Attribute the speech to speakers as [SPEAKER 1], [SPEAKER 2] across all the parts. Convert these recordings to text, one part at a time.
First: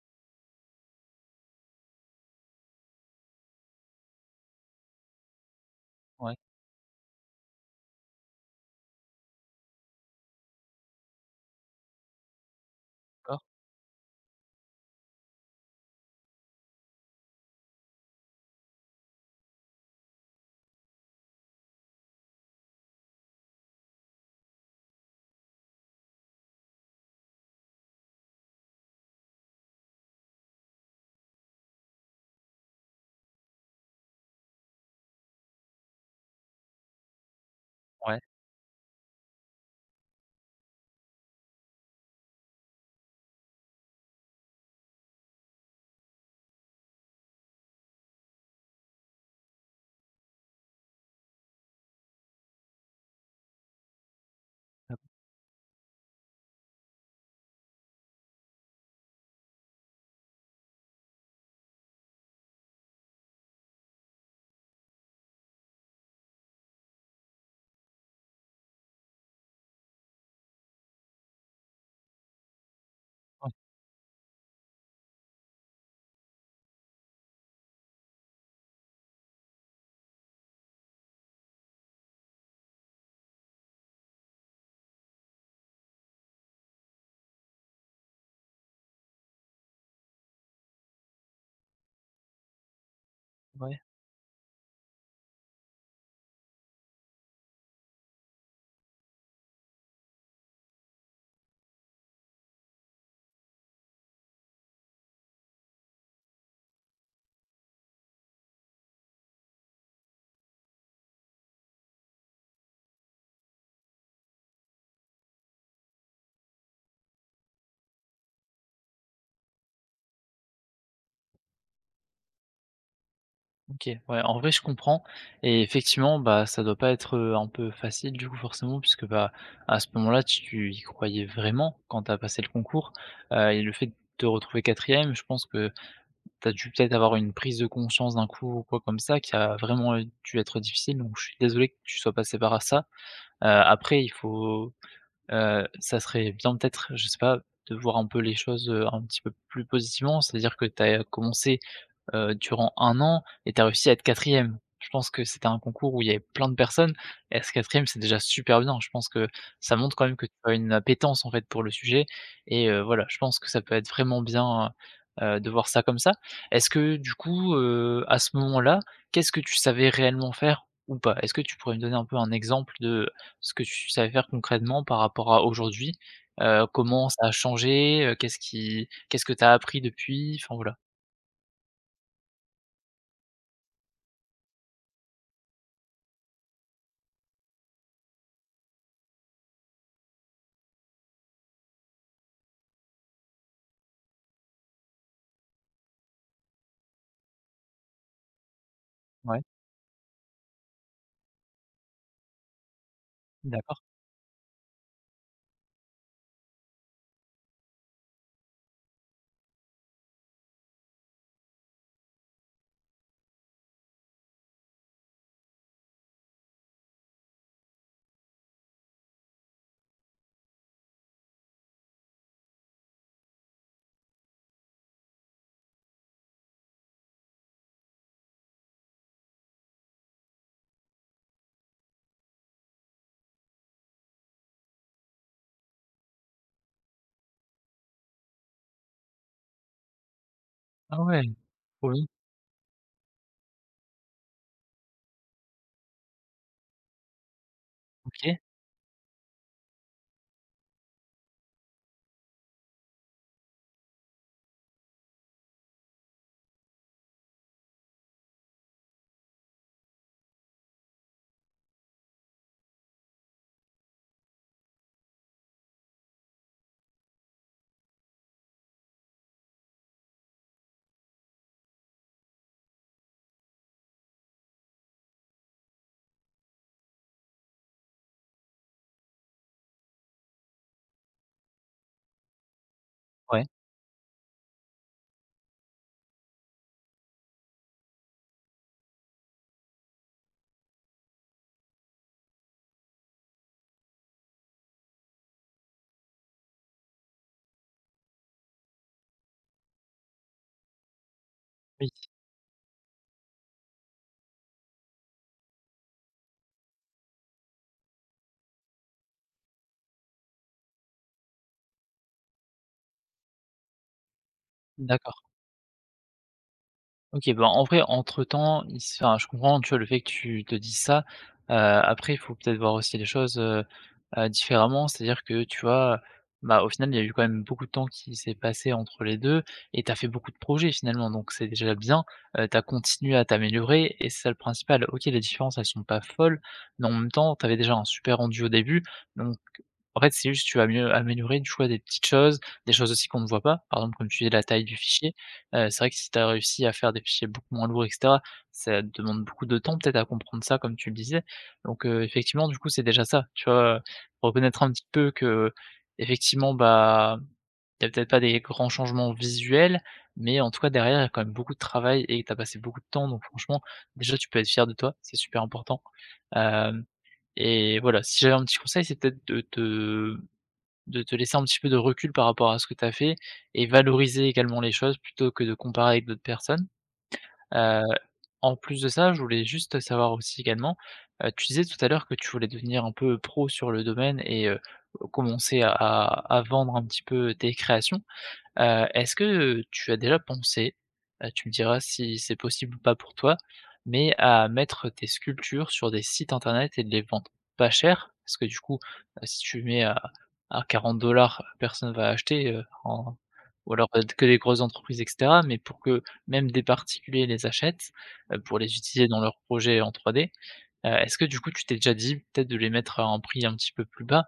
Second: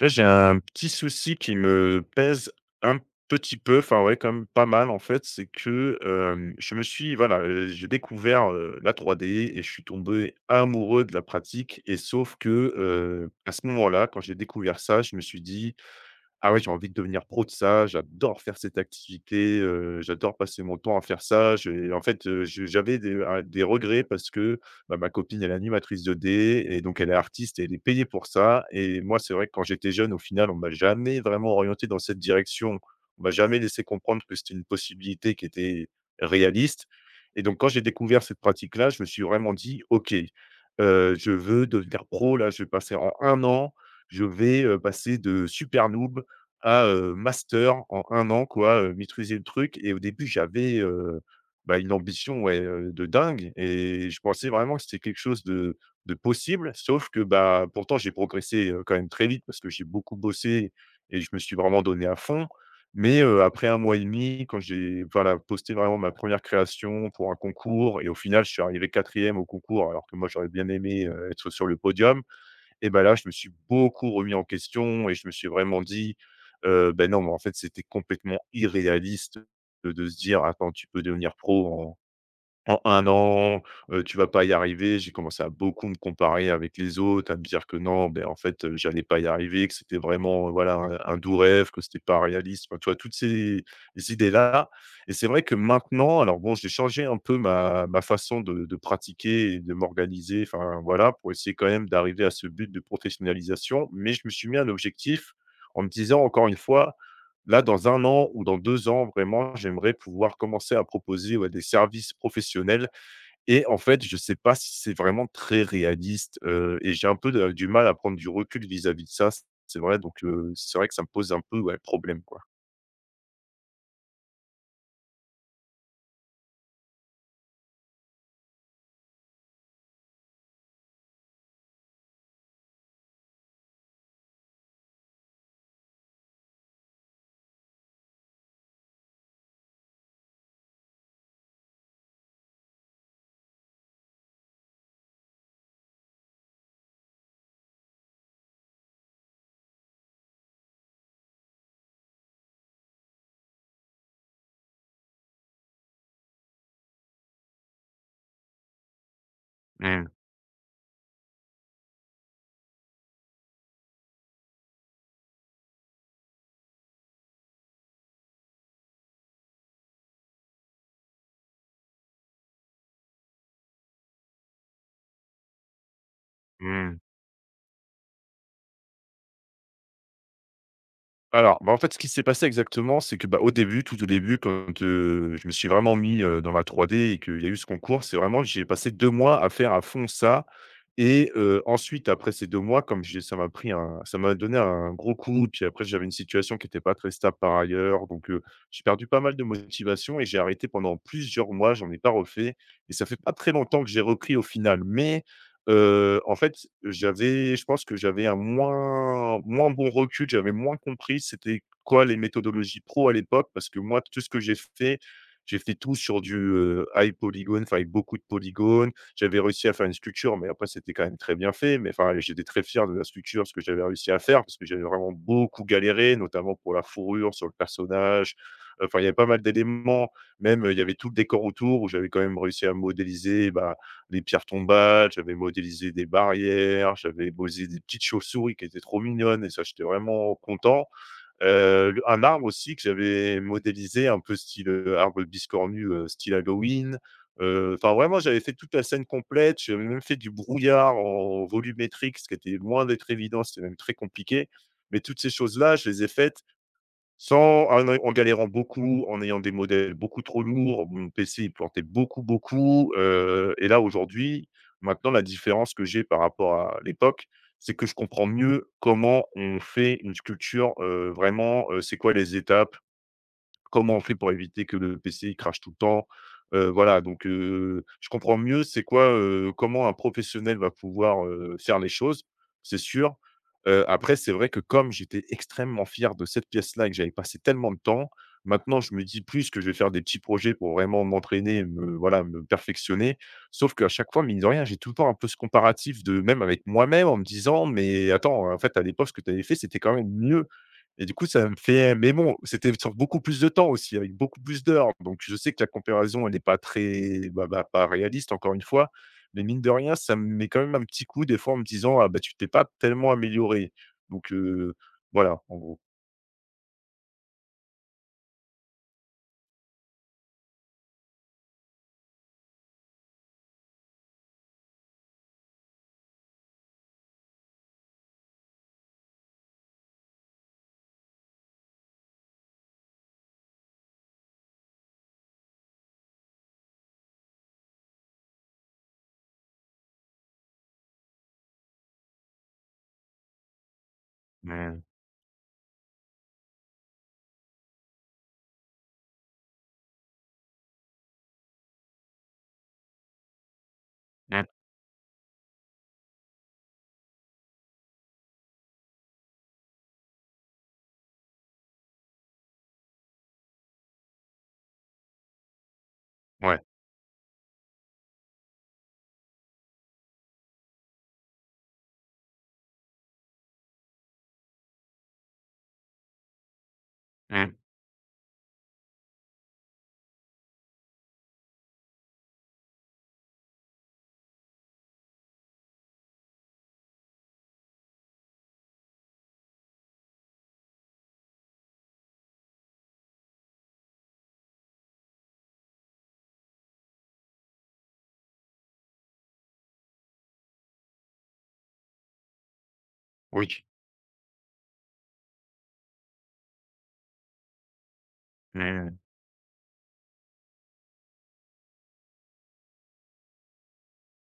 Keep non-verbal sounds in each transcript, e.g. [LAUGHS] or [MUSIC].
[SPEAKER 1] Là, j'ai un petit souci qui me pèse un petit peu, enfin ouais, comme pas mal en fait, c'est que
[SPEAKER 2] Ouais,
[SPEAKER 1] je me suis voilà, j'ai découvert, la 3D et je suis tombé amoureux de la pratique et sauf que,
[SPEAKER 2] d'accord.
[SPEAKER 1] à ce moment-là, quand j'ai découvert ça, je me suis dit: ah ouais, j'ai envie de devenir pro de ça, j'adore faire cette activité, j'adore passer mon temps à faire ça. J'ai en fait, je j'avais des regrets parce que, bah, ma copine, elle est animatrice de dés et donc elle est artiste et elle est payée pour ça et moi, c'est vrai que quand j'étais jeune, au final, on m'a jamais vraiment orienté dans cette direction. On m'a jamais laissé comprendre que c'était une possibilité qui était réaliste. Et donc quand j'ai
[SPEAKER 2] Ouais,
[SPEAKER 1] découvert cette pratique-là, je me suis vraiment dit: «OK, je veux devenir pro, là, je vais passer en 1 an, je vais, passer de super noob à, master en un an quoi, maîtriser le truc. Et au début j'avais, bah, une ambition ouais, de dingue et je pensais vraiment que c'était quelque chose de possible sauf que, bah, pourtant j'ai progressé, quand même très vite parce que j'ai beaucoup bossé et je me suis vraiment donné à fond. Mais, après un mois et demi quand j'ai voilà, posté vraiment ma première création pour un concours et au final je suis arrivé quatrième au concours alors que moi j'aurais bien aimé, être sur le podium. Et ben là, je me suis
[SPEAKER 2] ouais,
[SPEAKER 1] beaucoup remis en question et je me suis vraiment dit: «Beh, non, mais en fait, c'était complètement irréaliste de se dire: "Attends, tu peux devenir pro en". En un an, tu vas pas y arriver. J'ai commencé à beaucoup me comparer avec les autres, à me dire que non, ben en fait, j'allais pas y arriver, que c'était vraiment, voilà, un doux rêve, que c'était pas réaliste. Enfin, tu vois, toutes ces
[SPEAKER 2] ouais,
[SPEAKER 1] ces idées-là. Et c'est vrai que maintenant alors bon, j'ai changé un peu ma façon de pratiquer et de m'organiser, enfin, voilà, pour essayer quand même d'arriver à ce but de professionnalisation, mais je me suis mis un objectif en me disant encore une fois: Là, dans un an ou dans 2 ans, vraiment, j'aimerais pouvoir commencer à proposer, ouais, des services professionnels et en fait, je ne sais pas si c'est vraiment très réaliste, et j'ai un peu de du mal à prendre du recul vis-à-vis de ça, c'est vrai. Donc c'est vrai que ça me pose un peu, ouais, problème, quoi.
[SPEAKER 2] OK, ouais, en vrai, je comprends et effectivement, bah, ça doit pas être, un peu facile du coup forcément puisque, bah, à ce moment-là, tu y croyais vraiment quand tu as passé le concours, et le fait de te retrouver quatrième, je pense que tu as dû peut-être avoir une prise de conscience d'un coup ou quoi comme ça qui a vraiment, dû être difficile donc je suis désolé que tu sois passé par ça. Après il faut, ça serait bien peut-être, je sais pas, de voir un peu les choses, un petit peu plus positivement. C'est-à-dire que tu as commencé durant un an et tu as réussi à être quatrième. Je pense que c'était un concours où il y avait plein de personnes et être quatrième c'est déjà super bien. Je pense que ça montre quand
[SPEAKER 1] Mmh.
[SPEAKER 2] même que tu as une appétence, en fait, pour le sujet et voilà, je pense que ça peut être vraiment bien, de voir ça comme ça. Est-ce que du coup, à ce moment-là, qu'est-ce que tu savais réellement faire ou pas? Est-ce que tu pourrais me donner un peu un exemple de ce que tu savais faire concrètement par rapport à aujourd'hui?
[SPEAKER 1] Mmh.
[SPEAKER 2] Comment ça a changé? Qu'est-ce que tu as appris depuis? Enfin, voilà.
[SPEAKER 1] Alors, bah, en fait, ce qui s'est passé exactement, c'est que, bah, au début, tout au début, quand, je me suis vraiment mis, dans la 3D et qu'il y a eu ce concours, c'est vraiment que j'ai passé 2 mois à faire à fond ça. Et ensuite, après ces 2 mois, comme j'ai ça m'a donné un gros coup puis après j'avais une situation qui n'était pas très stable par ailleurs, donc j'ai perdu pas mal
[SPEAKER 2] Ouais,
[SPEAKER 1] de motivation et j'ai arrêté pendant plusieurs mois, j'en ai pas refait et ça fait pas très
[SPEAKER 2] d'accord.
[SPEAKER 1] longtemps que j'ai repris au final, mais. En fait, j'avais je pense que j'avais un moins bon recul, j'avais moins compris c'était quoi les méthodologies pro à l'époque parce que moi, tout ce que j'ai fait tout sur du, high polygon, enfin avec beaucoup de polygones. J'avais réussi à faire une sculpture, mais après c'était quand même très bien fait, mais enfin, j'étais très fier de la sculpture, ce que j'avais réussi à faire parce que j'avais vraiment beaucoup galéré, notamment pour la fourrure sur le personnage. Enfin, il y avait pas mal d'éléments, même, il y avait tout le décor autour où j'avais quand même réussi à modéliser, bah les pierres tombales, j'avais modélisé des barrières, j'avais posé des petites chauves-souris qui étaient trop mignonnes et ça, j'étais vraiment content.
[SPEAKER 2] Ah ouais! Trop
[SPEAKER 1] Le
[SPEAKER 2] bien.
[SPEAKER 1] Un arbre aussi que j'avais modélisé un peu style, arbre biscornu, style Halloween. Enfin vraiment, j'avais
[SPEAKER 2] OK.
[SPEAKER 1] fait toute la scène complète, j'avais même fait du brouillard en volumétrique, ce qui était loin d'être évident, c'était même très compliqué. Mais toutes ces choses-là, je les ai faites sans en galérant beaucoup, en ayant des modèles beaucoup trop lourds, mon PC il plantait beaucoup, beaucoup, et là aujourd'hui, maintenant la différence que j'ai par rapport à l'époque, c'est que je comprends mieux comment on fait une sculpture, vraiment, c'est quoi les étapes. Comment on fait pour éviter que le PC il crache tout le temps? Voilà donc je comprends mieux c'est quoi, comment un professionnel va pouvoir, faire les choses, c'est sûr.
[SPEAKER 2] Ouais,
[SPEAKER 1] Après c'est vrai que comme j'étais extrêmement fier de cette pièce-là et que j'avais passé tellement de temps, maintenant je me dis plus que je vais faire des petits projets pour vraiment m'entraîner, me voilà, me perfectionner. Sauf qu'à chaque fois, mine de rien, j'ai tout le temps un peu ce comparatif de même avec moi-même en me disant: «Mais attends, en fait, à l'époque, ce que tu avais fait, c'était quand même mieux». Et du coup, ça me
[SPEAKER 2] oui,
[SPEAKER 1] fait mais bon, c'était sur beaucoup plus de temps aussi, avec beaucoup plus d'heures. Donc je sais que la comparaison, elle n'est pas très bah, pas réaliste encore une fois, mais mine de rien, ça me met quand même un petit coup des fois en me disant: «Ah bah, tu t'es pas tellement amélioré». Donc
[SPEAKER 2] d'accord.
[SPEAKER 1] voilà, en gros.
[SPEAKER 2] OK, ben, en vrai, entre-temps, il s enfin, je comprends, tu vois, le fait que tu te dises ça. Après, il faut peut-être voir aussi les choses, différemment. C'est-à-dire que, tu vois, bah, au final, il y a eu quand même beaucoup de temps qui s'est passé entre les 2, et tu as fait beaucoup de projets, finalement, donc c'est déjà bien. Tu as continué à t'améliorer et c'est ça le principal. OK, les différences, elles sont pas folles, mais en même temps, tu avais déjà un super rendu au début, donc en fait, c'est juste tu vas mieux améliorer. Tu vois, des petites choses, des choses aussi qu'on ne voit pas. Par exemple, comme tu dis, la taille du
[SPEAKER 1] Mmh,
[SPEAKER 2] fichier. C'est vrai que si tu as réussi à faire des fichiers beaucoup moins lourds et cetera, ça te demande beaucoup de temps peut-être à comprendre ça comme tu le disais. Donc, effectivement du coup c'est déjà ça, tu vois?
[SPEAKER 1] mmh,
[SPEAKER 2] Reconnaître un petit peu que effectivement bah, il y a peut-être pas des grands changements visuels, mais en tout cas derrière il y a quand même beaucoup de travail et tu as passé beaucoup de temps donc franchement déjà tu peux être fier de toi, c'est super important.
[SPEAKER 1] ouais,
[SPEAKER 2] Hem Et voilà, si j'avais un petit conseil, c'est peut-être de te laisser un petit peu de recul par rapport à ce que tu as fait et valoriser également les choses plutôt que de comparer avec d'autres personnes.
[SPEAKER 1] mmh,
[SPEAKER 2] Heu, En plus de ça, je voulais juste savoir aussi également, tu disais tout à l'heure que tu voulais devenir un peu pro sur le domaine et commencer à vendre un petit peu tes créations. Est-ce que, tu as déjà pensé, tu me diras si c'est possible ou pas pour toi, mais à mettre tes sculptures sur des sites internet et de les vendre pas cher? Parce que du coup, si tu mets à 40 dollars, personne va acheter, en
[SPEAKER 1] oui.
[SPEAKER 2] ou alors, que les grosses entreprises et cetera, mais pour que même des particuliers les achètent, pour les
[SPEAKER 1] Mmh,
[SPEAKER 2] utiliser dans leurs projets en 3D, est-ce que du coup tu t'es déjà dit peut-être de les mettre à un prix un petit peu plus bas?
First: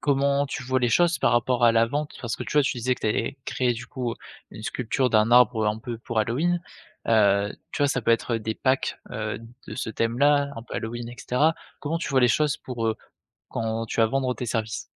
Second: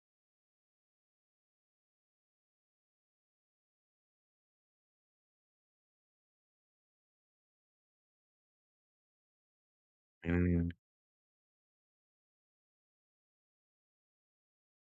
[SPEAKER 2] Comment tu vois les choses par rapport à la vente? Parce que tu vois, tu disais que tu avais créé du coup une sculpture d'un arbre un peu pour Halloween. Tu vois, ça peut être des packs, de ce thème-là, un
[SPEAKER 1] mmh.
[SPEAKER 2] peu Halloween et cetera. Comment tu vois les choses pour, quand tu vas vendre tes services?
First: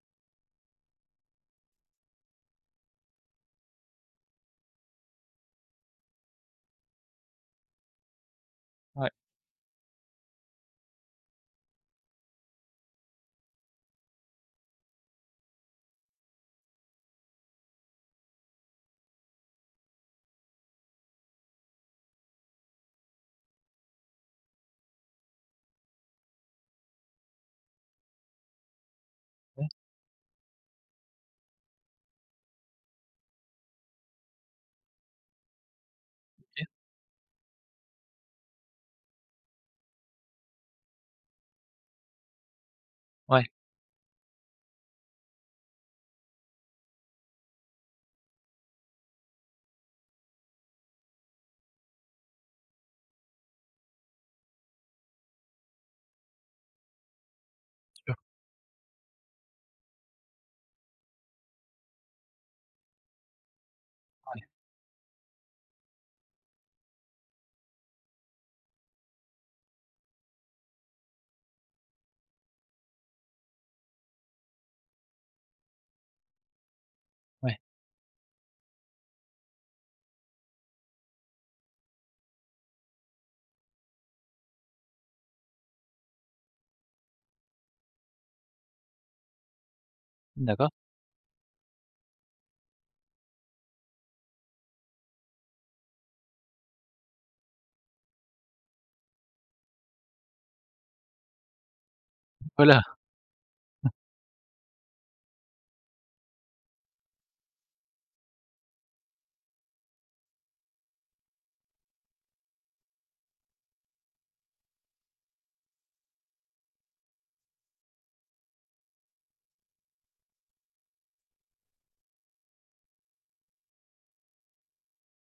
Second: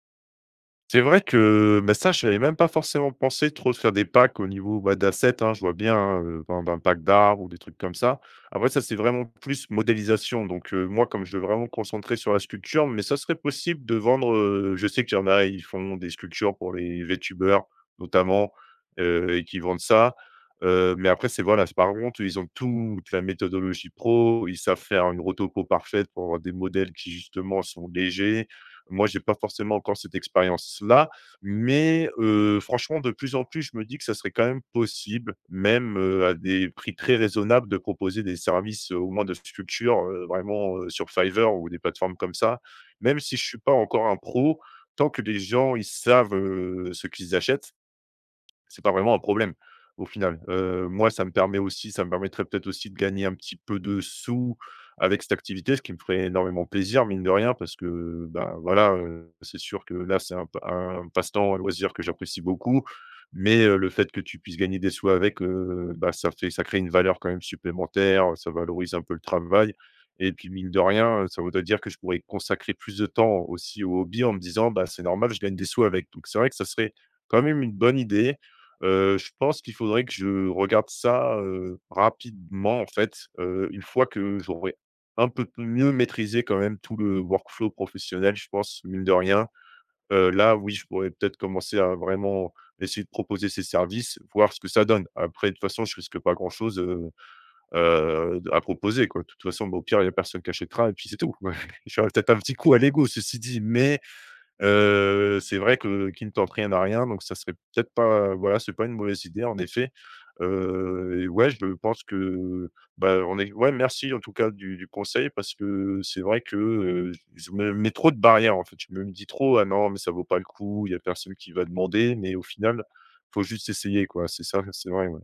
[SPEAKER 1] C'est vrai que, bah, ça, je n'avais même pas forcément pensé trop de faire des packs au niveau, bah, d'assets, hein. Je vois bien, hein, vendre un pack d'arbres ou des trucs comme ça. Après ça, c'est
[SPEAKER 2] Ouais,
[SPEAKER 1] vraiment plus modélisation donc moi, comme je veux vraiment me concentrer sur la sculpture, mais ça serait possible de vendre, je sais qu'il y en a, ils font des sculptures pour les VTubers notamment, et qui vendent ça, mais après c'est voilà, c'est par contre, ils ont toute la méthodologie pro, ils savent faire une rotopo parfaite pour avoir des modèles qui justement sont légers. Moi, j'ai pas
[SPEAKER 2] ouais,
[SPEAKER 1] forcément encore cette expérience-là, mais franchement, de plus en plus, je me dis que ça serait quand même possible, même, à
[SPEAKER 2] OK.
[SPEAKER 1] des prix très raisonnables, de proposer des services, au moins de sculpture, vraiment, sur Fiverr ou des plateformes comme ça. Même si je
[SPEAKER 2] Ouais,
[SPEAKER 1] suis pas encore un pro, tant que les gens, ils savent, ce qu'ils achètent, c'est pas vraiment un problème au final. Moi, ça me permettrait peut-être aussi de gagner un petit peu de sous avec cette activité, ce qui me ferait énormément plaisir, mine de rien, parce
[SPEAKER 2] sûr,
[SPEAKER 1] que, ben voilà, c'est sûr que là, c'est un passe-temps, un loisir que j'apprécie beaucoup, mais le fait que tu
[SPEAKER 2] ouais,
[SPEAKER 1] puisses gagner des sous avec, bah, ça crée une valeur quand même supplémentaire, ça valorise un peu le travail et puis, mine de rien, ça voudrait dire que je pourrais consacrer plus de temps aussi au hobby en me disant: «Bah, c'est normal, je gagne des sous avec». Donc c'est vrai que ça serait quand
[SPEAKER 2] ouais.
[SPEAKER 1] même une bonne idée. Je pense qu'il faudrait que je regarde ça, rapidement en fait, une fois que j'aurai un peu p mieux maîtrisé quand même tout le workflow professionnel, je pense, mine de rien. Là,
[SPEAKER 2] D'accord.
[SPEAKER 1] oui, je pourrais peut-être commencer à vraiment essayer de proposer ces services, voir ce que ça donne. Après, de toute façon, je risque pas grand-chose, à proposer quoi. De toute façon, bah, au pire, il y a personne qui achètera et puis c'est tout. Ouais, [LAUGHS] j'aurais peut-être un petit coup à
[SPEAKER 2] Voilà.
[SPEAKER 1] l'ego, ceci dit, mais. C'est vrai que qui ne tente rien à rien, donc ça serait peut-être pas voilà, c'est pas une mauvaise idée en effet. Et ouais, je pense que, bah, on est ouais, merci en tout cas du conseil parce que c'est vrai que, je me mets trop de barrières en fait. Je me dis trop: «Ah non, mais ça vaut pas le coup, il y a personne qui va demander», mais au final, faut juste essayer quoi. C'est ça, c'est vrai, ouais.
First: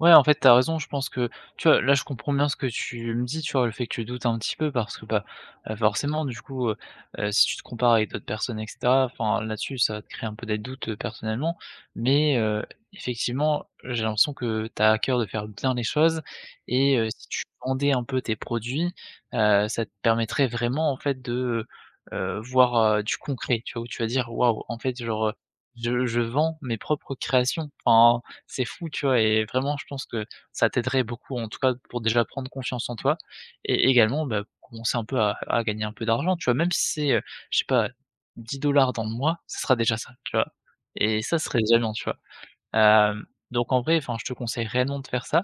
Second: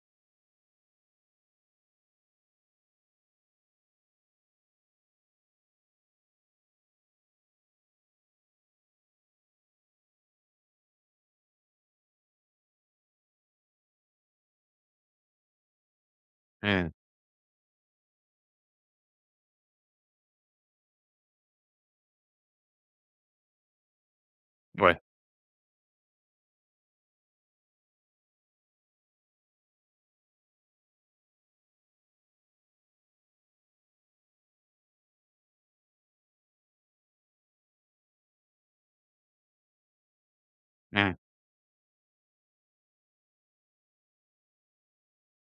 [SPEAKER 2] Ouais, en fait, t'as raison. Je pense que, tu vois, là, je comprends bien ce que tu me dis, tu vois, le fait que tu doutes un petit peu parce que, bah, forcément, du coup, si tu te compares avec d'autres personnes et cetera, enfin, là-dessus, ça va te créer un peu des doutes, personnellement. Mais, effectivement, j'ai l'impression que t'as à cœur de faire bien les choses
[SPEAKER 1] Mmh.
[SPEAKER 2] et si tu vendais un peu tes produits, ça te permettrait vraiment, en fait, de, heu voir, du concret, tu vois? Où tu vas dire: «Waouh, en fait,
[SPEAKER 1] Ouais.
[SPEAKER 2] genre, je vends mes propres créations». Enfin c'est fou, tu vois? Et vraiment, je pense que ça t'aiderait beaucoup, en tout cas, pour déjà prendre confiance en toi et également, bah, commencer un peu à gagner un peu d'argent, tu vois? Même si c'est, je sais pas, 10 dollars dans le mois, ça sera déjà ça, tu vois?
[SPEAKER 1] Mmh.
[SPEAKER 2] Et ça, serait déjà bien, tu vois? Hem, donc en vrai, enfin, je te conseille réellement de faire ça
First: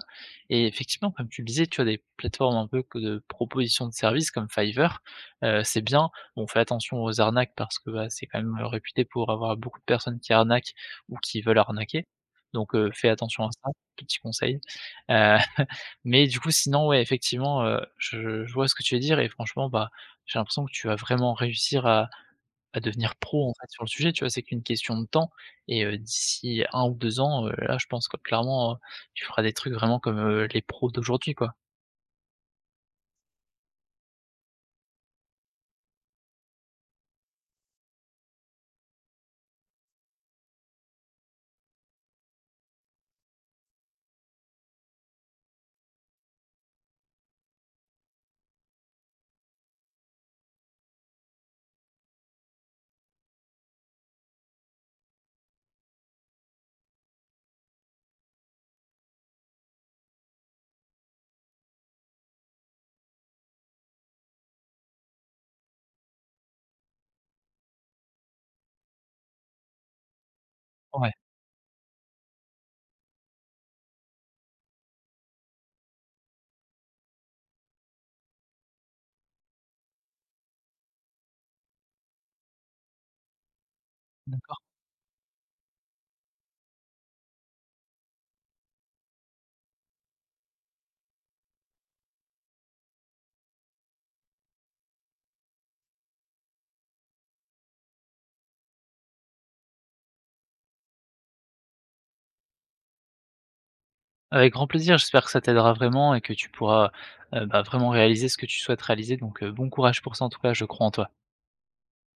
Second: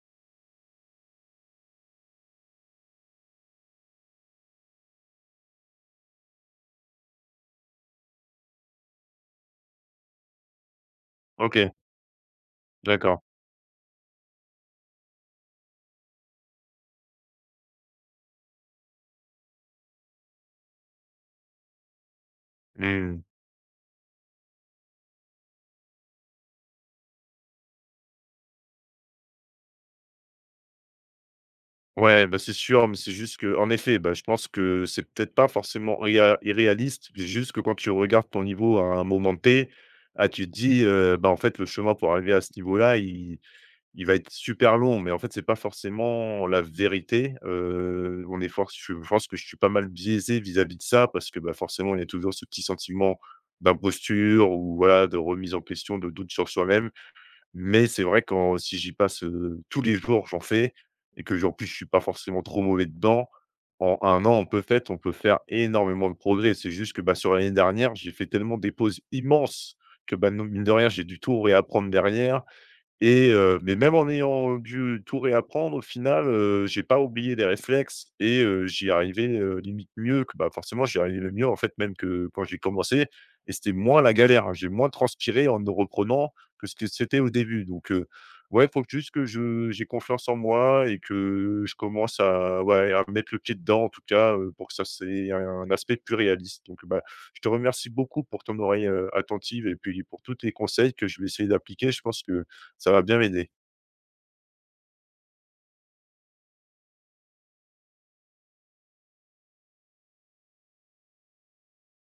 [SPEAKER 2] et effectivement, comme tu le disais, tu as des plateformes un peu que de proposition de services comme Fiverr, c'est bien. Bon, fais attention aux arnaques parce que, bah, c'est quand même, réputé pour avoir beaucoup de personnes qui arnaquent ou qui veulent
[SPEAKER 1] OK,
[SPEAKER 2] arnaquer. Donc fais
[SPEAKER 1] d'accord.
[SPEAKER 2] attention à ça, petit conseil. Heu, [LAUGHS] mais du coup, sinon, ouais, effectivement, je vois ce que tu veux dire et franchement, bah, j'ai l'impression que tu vas vraiment réussir à devenir
[SPEAKER 1] Mmh.
[SPEAKER 2] pro, en fait, sur le sujet, tu vois? C'est qu'une question de temps et d'ici un ou 2 ans, là, je pense que clairement, tu feras des trucs vraiment comme, les pros d'aujourd'hui, quoi.
[SPEAKER 1] Ouais, bah, c'est sûr, mais c'est juste que, en effet, bah, je pense que c'est peut-être pas forcément réa irréaliste. C'est juste que quand tu regardes ton niveau à un moment T, ah, tu te dis, bah, en fait, le chemin pour arriver à ce niveau-là, il va être super long, mais en fait, c'est pas forcément la vérité. On est force je pense que je suis pas mal biaisé vis-à-vis de ça parce que, bah, forcément, il y a toujours ce petit sentiment d'imposture ou voilà, de remise en question, de doute sur soi-même. Mais c'est vrai quand si j'y passe, tous les jours, j'en fais et que j en plus, je suis pas forcément trop mauvais dedans. En un an, on peut faire énormément de progrès. C'est juste que, bah, sur l'année dernière, j'ai fait tellement des pauses immenses que, bah, non mine de rien, j'ai
[SPEAKER 2] Ouais,
[SPEAKER 1] du tout réapprendre derrière. Et mais même en ayant dû tout réapprendre, au final, j'ai pas oublié des réflexes et j'y arrivais, limite mieux que bah, forcément, j'y arrivais le mieux, en fait, même que quand j'ai commencé et c'était moins la galère, hein.
[SPEAKER 2] d'accord.
[SPEAKER 1] J'ai moins transpiré en ne reprenant que ce que c'était au début. Donc ouais, faut que juste que je j'ai confiance en moi et que je commence à ouais, à mettre le pied dedans, en tout cas, pour que ça c'est un aspect plus réaliste. Donc bah, je te remercie beaucoup pour ton oreille, attentive et puis pour tous tes conseils que je vais essayer d'appliquer. Je pense que ça va bien m'aider.
[SPEAKER 2] Avec grand plaisir, j'espère que ça t'aidera vraiment et que tu pourras, bah, vraiment réaliser ce que tu souhaites réaliser donc bon courage pour ça, en tout cas, je crois en toi.